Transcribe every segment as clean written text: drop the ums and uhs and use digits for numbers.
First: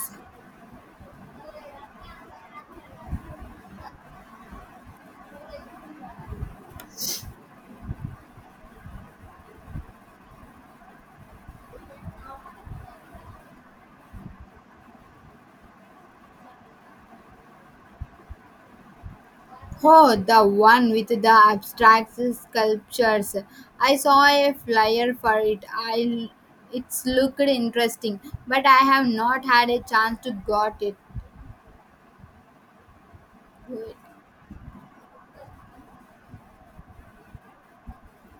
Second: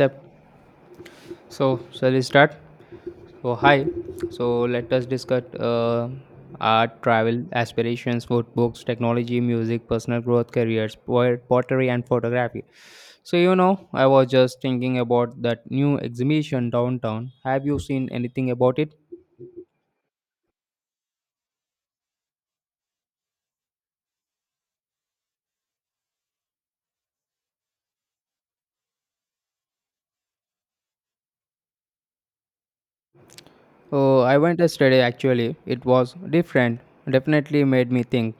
Yep. So shall we start? So hi. So let us discuss our travel aspirations, food, books, technology, music, personal growth, careers, pottery, and photography. So you know, I was just thinking about that new exhibition downtown. Have you seen anything about it? Oh, the one with the abstract sculptures. I saw a flyer for it. I it's looked interesting, but I have not had a chance to got it. Oh, I went yesterday. Actually, it was different. Definitely made me think.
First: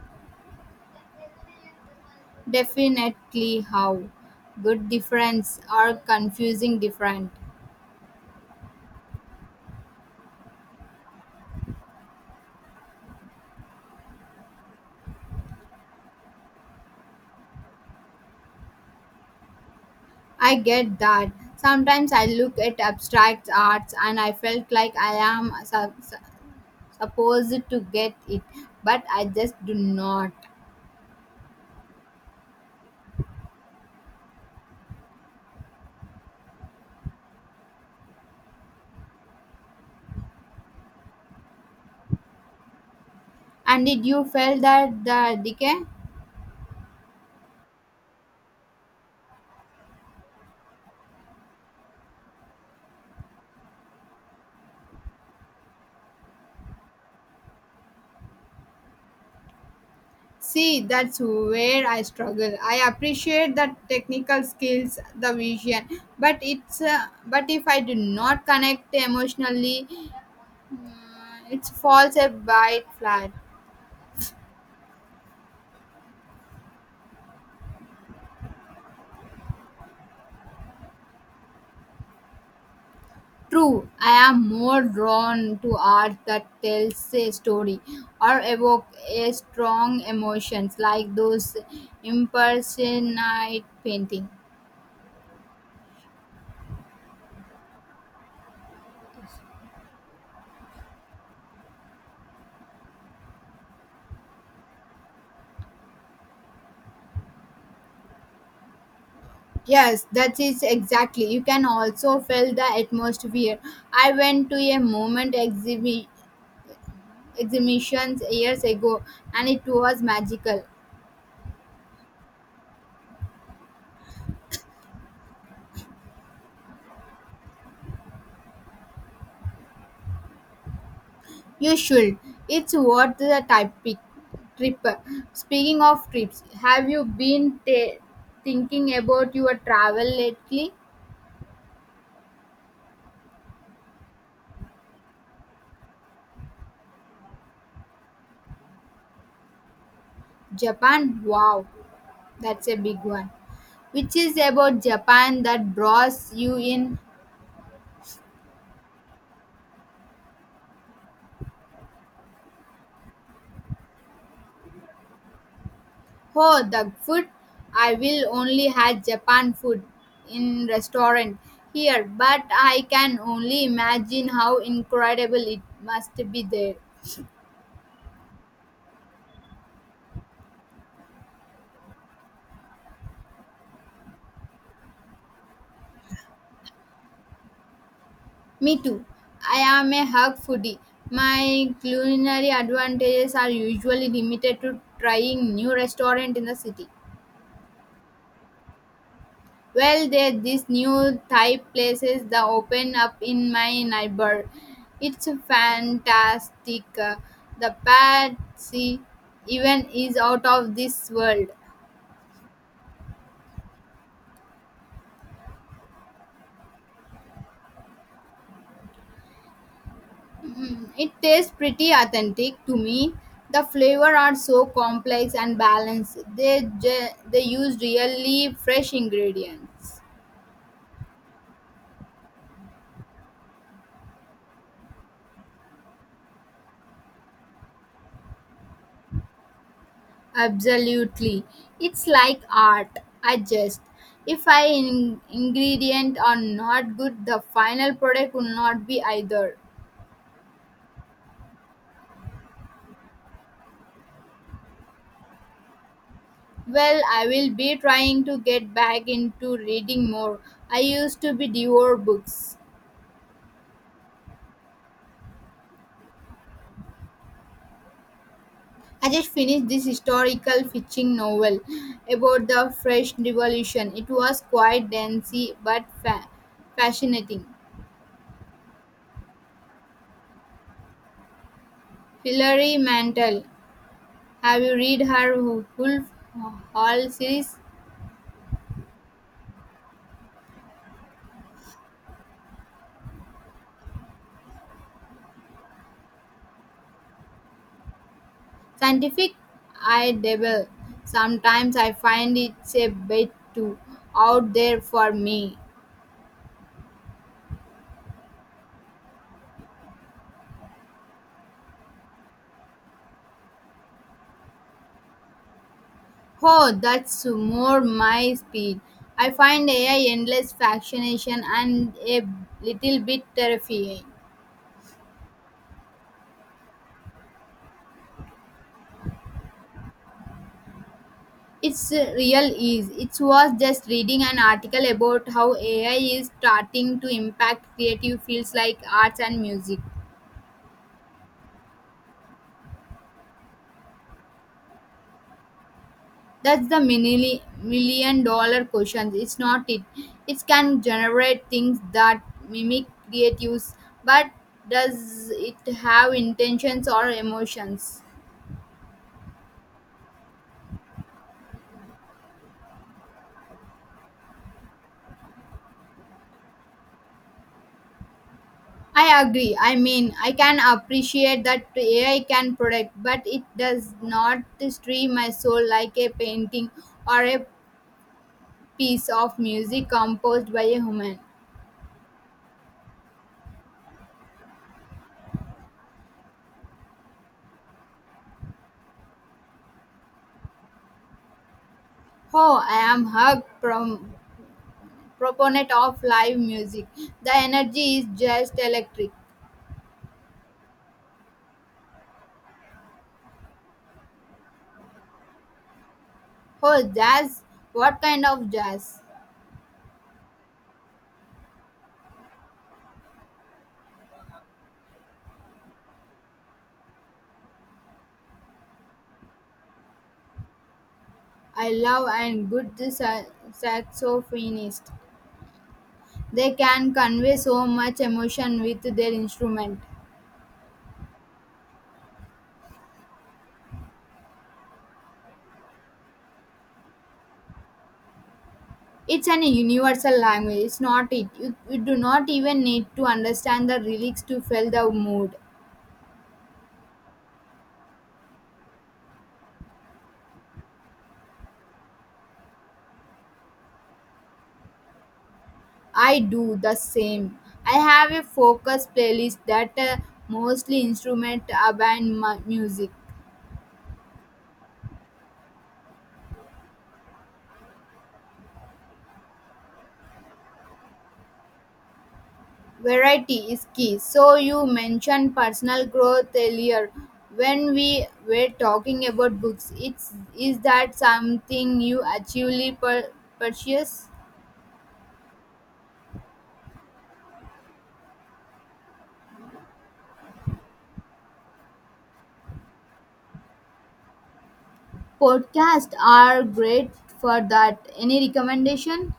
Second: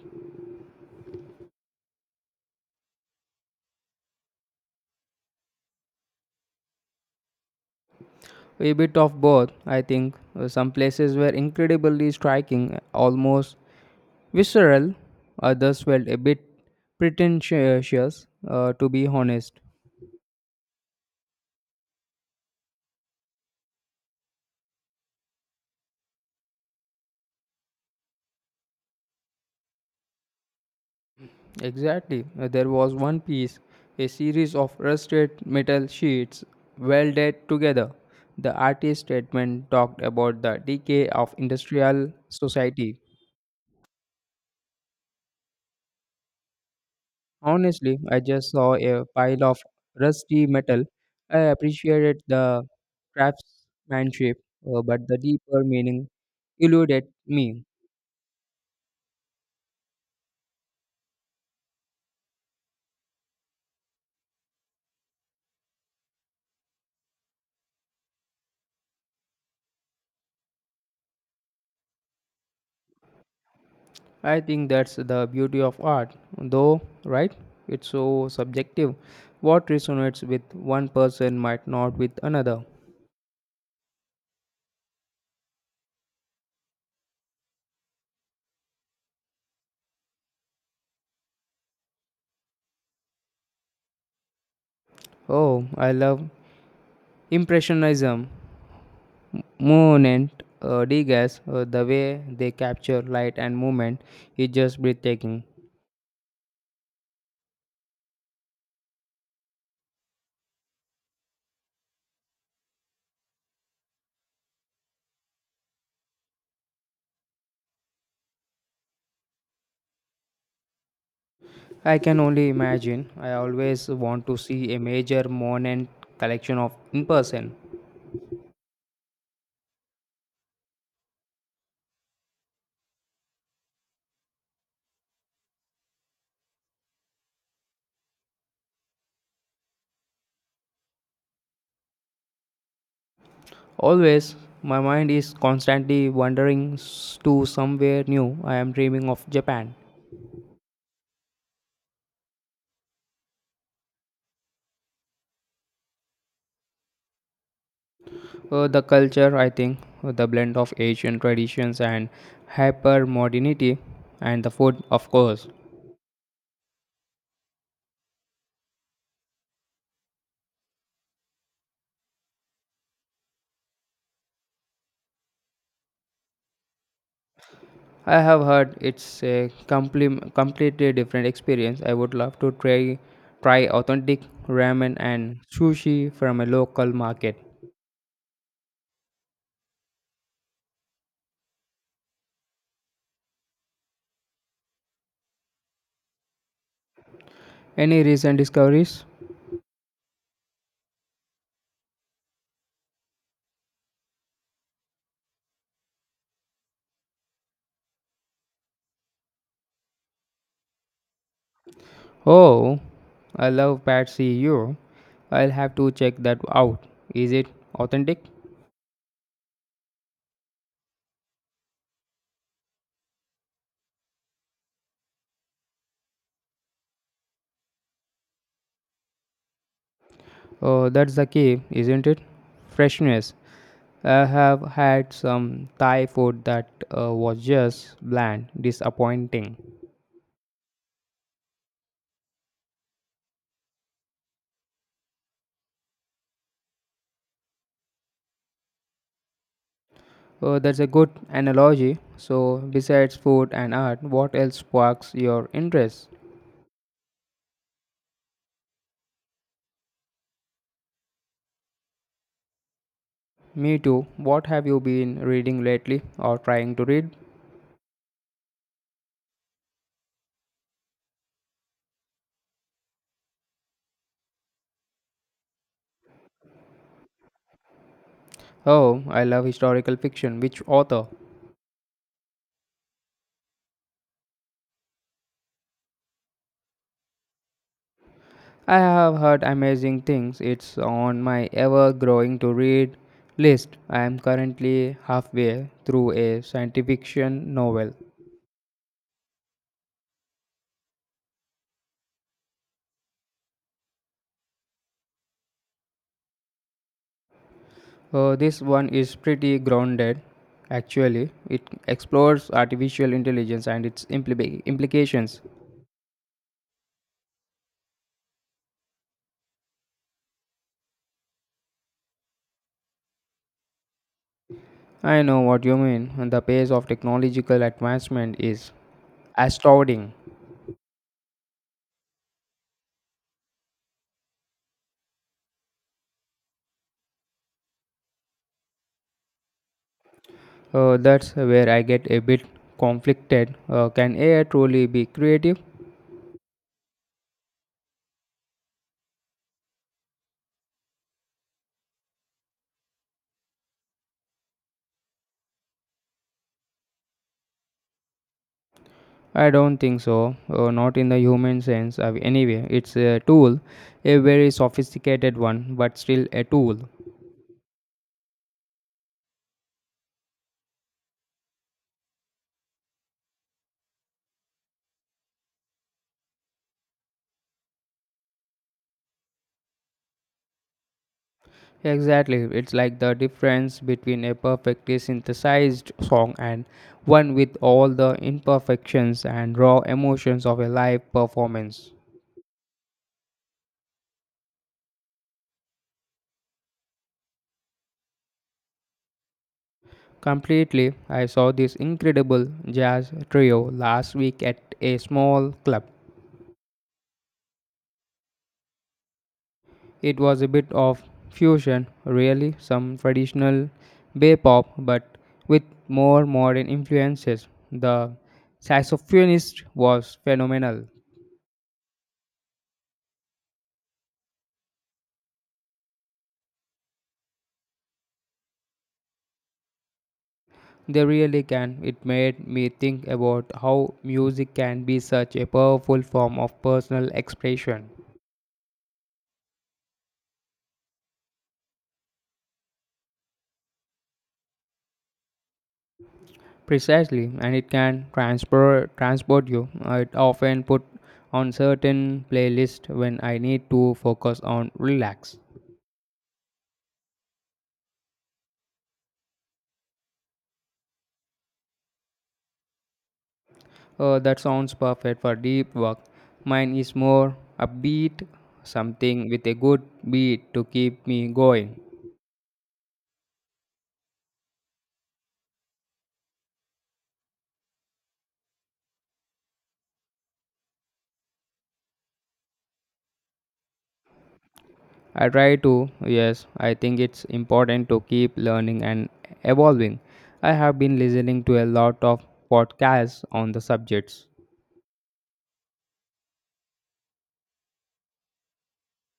Definitely how good difference or confusing different. A bit of both, I think. Some places were incredibly striking, almost visceral, others felt a bit pretentious, to be honest. I get that. Sometimes I look at abstract arts and I felt like I am supposed to get it, but I just do not. Exactly. There was one piece, a series of rusted metal sheets welded together. The artist's statement talked about the decay of industrial society. And did you feel that the decay? Honestly, I just saw a pile of rusty metal. I appreciated the craftsmanship, but the deeper meaning eluded me. See, that's where I struggle. I appreciate the technical skills, the vision, but if I do not connect emotionally, it falls a bit flat. I think that's the beauty of art, though, right? It's so subjective. What resonates with one person might not with another. True, I am more drawn to art that tells a story or evoke a strong emotions like those impersonate painting. Oh, I love Impressionism, Monet, Degas, the way they capture light and movement is just breathtaking. Yes, that is exactly. You can also feel the atmosphere. I went to a movement exhibitions years ago and it was magical. I can only imagine. I always want to see a major Monet collection of in person. You should. It's worth the trip. Speaking of trips, have you been ta thinking about your travel lately? Always, my mind is constantly wandering to somewhere new. I am dreaming of Japan. Japan? Wow, that's a big one. Which is about Japan that draws you in? The culture, I think, the blend of Asian traditions and hyper modernity, and the food, of course. Oh, the food! I will only had Japan food in restaurant here, but I can only imagine how incredible it must be there. I have heard it's a completely different experience. I would love to try authentic ramen and sushi from a local market. Me too. I am a hug foodie. My culinary advantages are usually limited to trying new restaurant in the city. Any recent discoveries? Well, there this new Thai places that open up in my neighbor. It's fantastic. The pad see even is out of this world. Oh, I love Pad See You. I'll have to check that out. Is it authentic? Mm, it tastes pretty authentic to me. The flavor are so complex and balanced. They use really fresh ingredients. Oh, that's the key, isn't it? Freshness. I have had some Thai food that was just bland, disappointing. Absolutely. It's like art. I just if I ingredient are not good, the final product will not be either. That's a good analogy. So, besides food and art, what else sparks your interest? Well, I will be trying to get back into reading more. I used to be devour books. Me too. What have you been reading lately or trying to read? I just finished this historical fiction novel about the French Revolution. It was quite dense but fascinating. Oh, I love historical fiction. Which author? Hilary Mantel. Have you read her Wolf Hall series? I have heard amazing things. It's on my ever growing to read list. I am currently halfway through a science fiction novel. Scientific, I dabble sometimes. I find it's a bit too out there for me. This one is pretty grounded, actually. It explores artificial intelligence and its implications. Oh, that's more my speed. I find AI endless fascination and a little bit terrifying. I know what you mean. The pace of technological advancement is astounding. It's uh, real ease it was just reading an article about how AI is starting to impact creative fields like arts and music. That's where I get a bit conflicted. Can AI truly be creative? That's the $1 million question. It's not it. It can generate things that mimic creatives, but does it have intentions or emotions? I don't think so. Not in the human sense. Anyway, it's a tool, a very sophisticated one, but still a tool. I agree. I mean, I can appreciate that AI can predict, but it does not stream my soul like a painting or a piece of music composed by a human. Exactly. It's like the difference between a perfectly synthesized song and one with all the imperfections and raw emotions of a live performance. Oh, I am a proponent of live music. The energy is just electric. Completely, I saw this incredible jazz trio last week at a small club. Oh, jazz! What kind of jazz? It was a bit of fusion, really, some traditional bay pop, but with more modern influences. The saxophonist was phenomenal. I love and good saxophonist. They can convey so much emotion with their instrument. They really can. It made me think about how music can be such a powerful form of personal expression. It's an universal language. It's not it. You do not even need to understand the lyrics to feel the mood. Precisely, and it can transport you. I often put on certain playlist when I need to focus on relax. I do the same. I have a focus playlist that mostly instrument band music. That sounds perfect for deep work. Mine is more upbeat, something with a good beat to keep me going. Variety is key. So you mentioned personal growth earlier when we were talking about books. It's is that something you actually per purchase? I try to, yes, I think it's important to keep learning and evolving. I have been listening to a lot of podcasts on the subjects. Podcasts are great for that. Any recommendation?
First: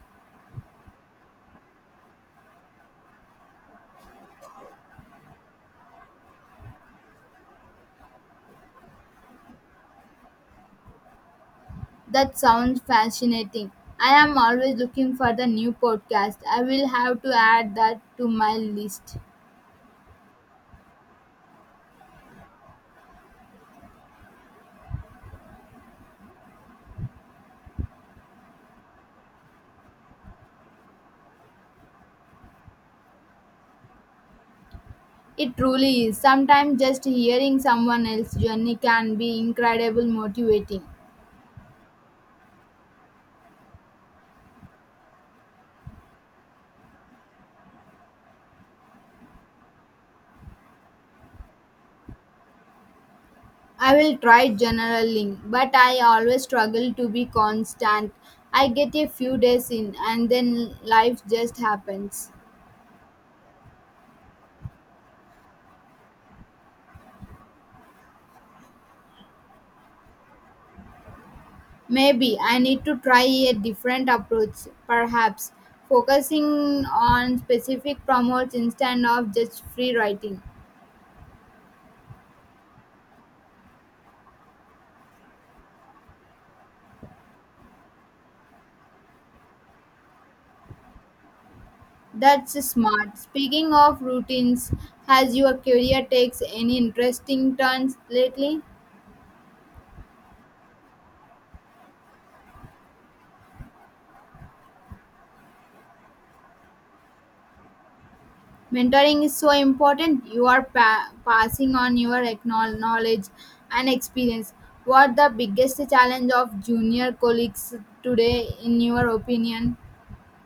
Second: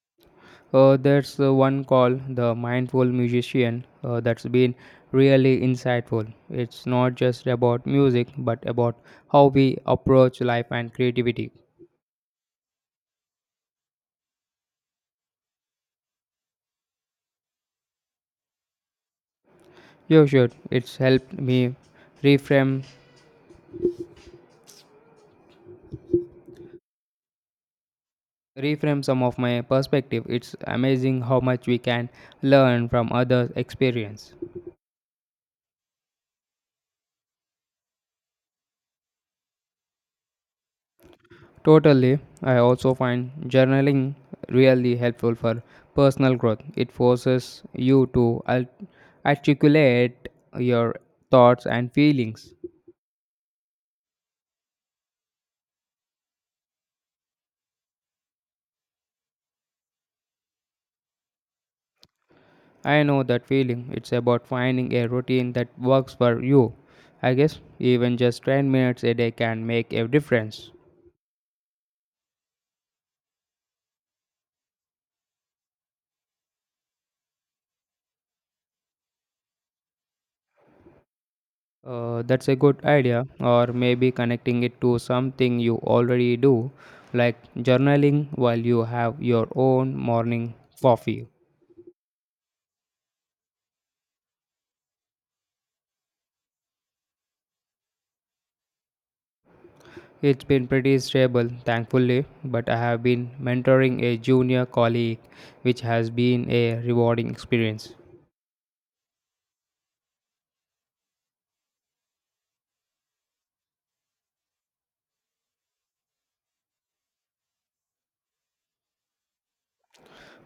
There's one called The Mindful Musician that's been really insightful. It's not just about music but about how we approach life and creativity. That sounds fascinating. I am always looking for the new podcast. I will have to add that to my list. You should. It's helped me reframe reframe some of my perspective. It's amazing how much we can learn from others' experience. It truly is. Sometimes just hearing someone else's journey can be incredibly motivating. Totally. I also find journaling really helpful for personal growth. It forces you to articulate your thoughts and feelings. I will try journaling, but I always struggle to be constant. I get a few days in and then life just happens. I know that feeling. It's about finding a routine that works for you. I guess even just 10 minutes a day can make a difference. Maybe I need to try a different approach, perhaps focusing on specific promotes instead of just free writing. That's a good idea, or maybe connecting it to something you already do, like journaling while you have your own morning coffee. That's smart. Speaking of routines, has your career takes any interesting turns lately? It's been pretty stable, thankfully, but I have been mentoring a junior colleague, which has been a rewarding experience. Mentoring is so important. You are passing on your knowledge and experience. What the biggest challenge of junior colleagues today in your opinion?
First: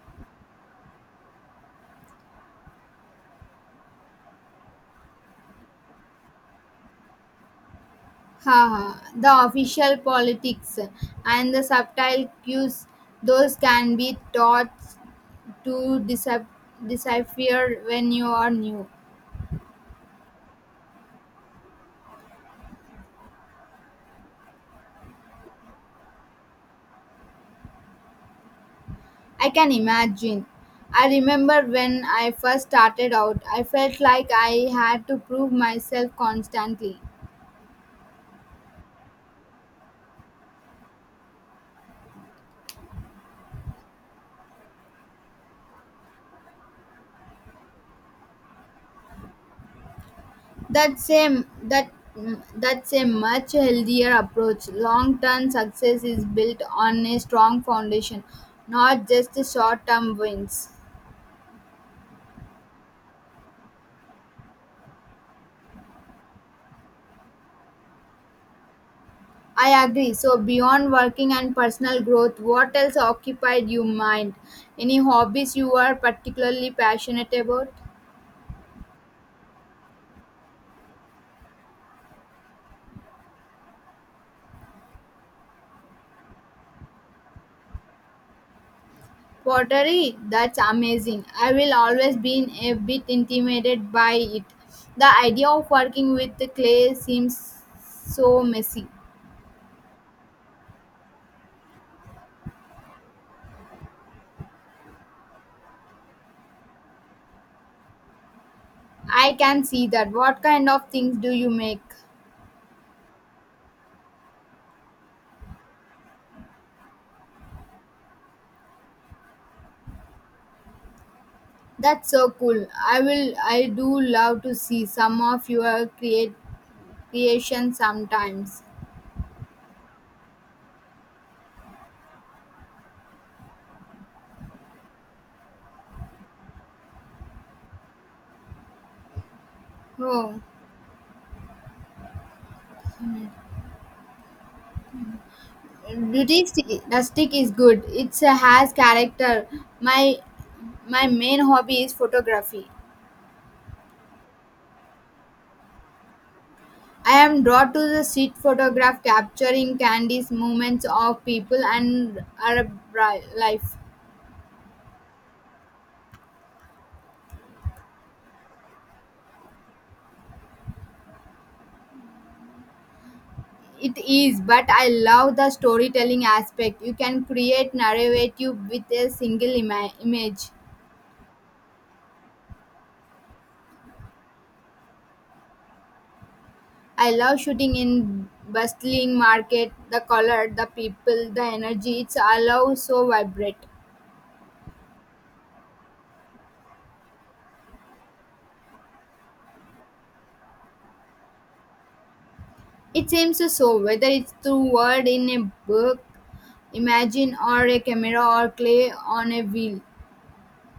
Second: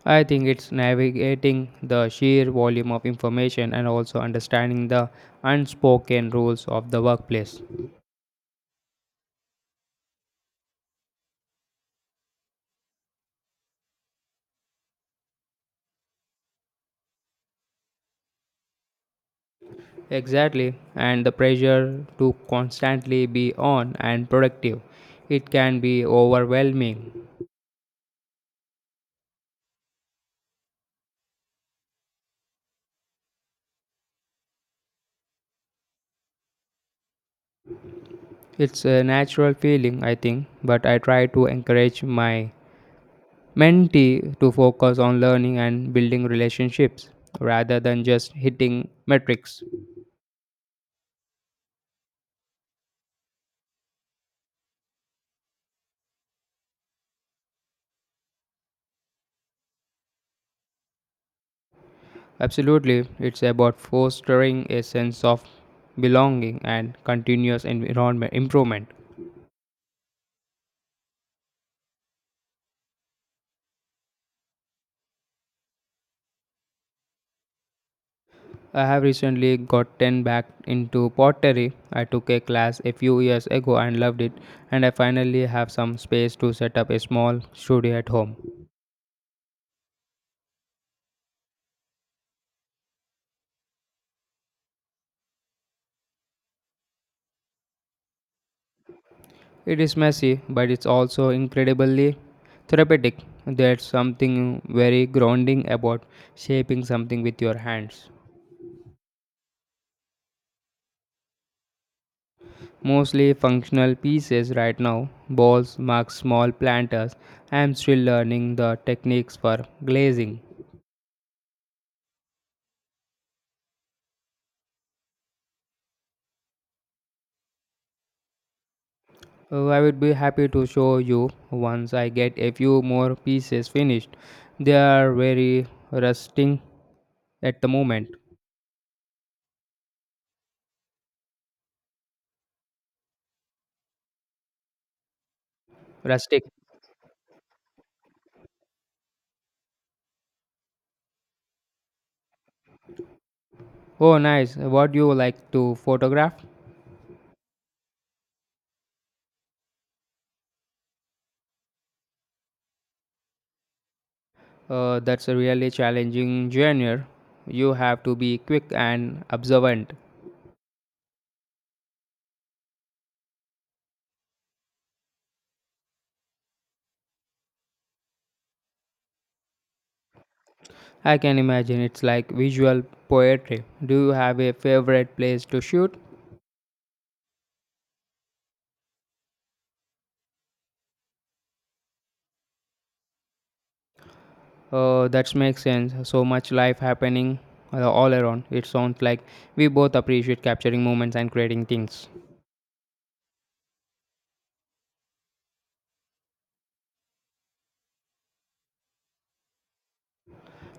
I think it's navigating the sheer volume of information and also understanding the unspoken rules of the workplace. Haha, the official politics and the subtle cues, those can be taught to decipher when you are new. Exactly, and the pressure to constantly be on and productive. It can be overwhelming. I can imagine. I remember when I first started out, I felt like I had to prove myself constantly. It's a natural feeling, I think, but I try to encourage my mentee to focus on learning and building relationships rather than just hitting metrics. That's a that that's a much healthier approach. Long-term success is built on a strong foundation, not just short-term wins. Absolutely, it's about fostering a sense of belonging and continuous environment improvement. I agree. So beyond working and personal growth, what else occupied your mind? Any hobbies you are particularly passionate about? I have recently gotten back into pottery. I took a class a few years ago and loved it, and I finally have some space to set up a small studio at home. Pottery, that's amazing. I will always been a bit intimidated by it. The idea of working with the clay seems so messy. It is messy, but it's also incredibly therapeutic. There's something very grounding about shaping something with your hands. I can see that. What kind of things do you make? Mostly functional pieces right now balls, mugs, small planters. I'm still learning the techniques for glazing. That's so cool. I do love to see some of your create creation sometimes. I would be happy to show you once I get a few more pieces finished. They are very rusting at the moment. Oh, Rustic. rustic, rustic is good. It has character. My my main hobby is photography. Oh, nice. What do you like to photograph? I am drawn to the street photograph capturing candies, movements of people and Arab life. That's a really challenging genre. You have to be quick and observant. It is, but I love the storytelling aspect. You can create narrative with a single image. I can imagine it's like visual poetry. Do you have a favorite place to shoot? I love shooting in bustling market, the color, the people, the energy. It's all so vibrant. That makes sense. So much life happening all around. It sounds like we both appreciate capturing moments and creating things. It seems so whether it's through word in a book, imagine, or a camera or clay on a wheel.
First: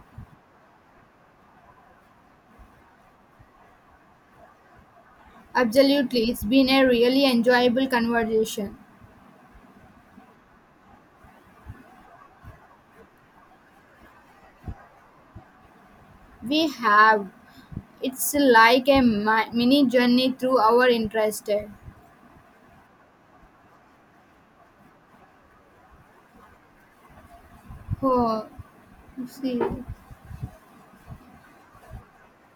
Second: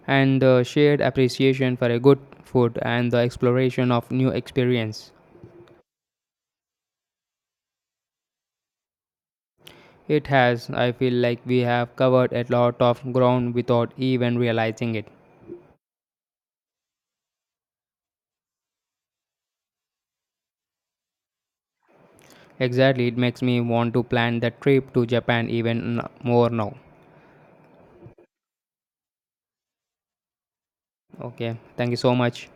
And the shared appreciation for a good food and the exploration of new experience. Absolutely, it's been a really enjoyable conversation. It has, I feel like we have covered a lot of ground without even realizing it. We have. It's like a mini journey through our interest. Exactly, it makes me want to plan the trip to Japan even more now. Hvad? Så? Okay, thank you so much.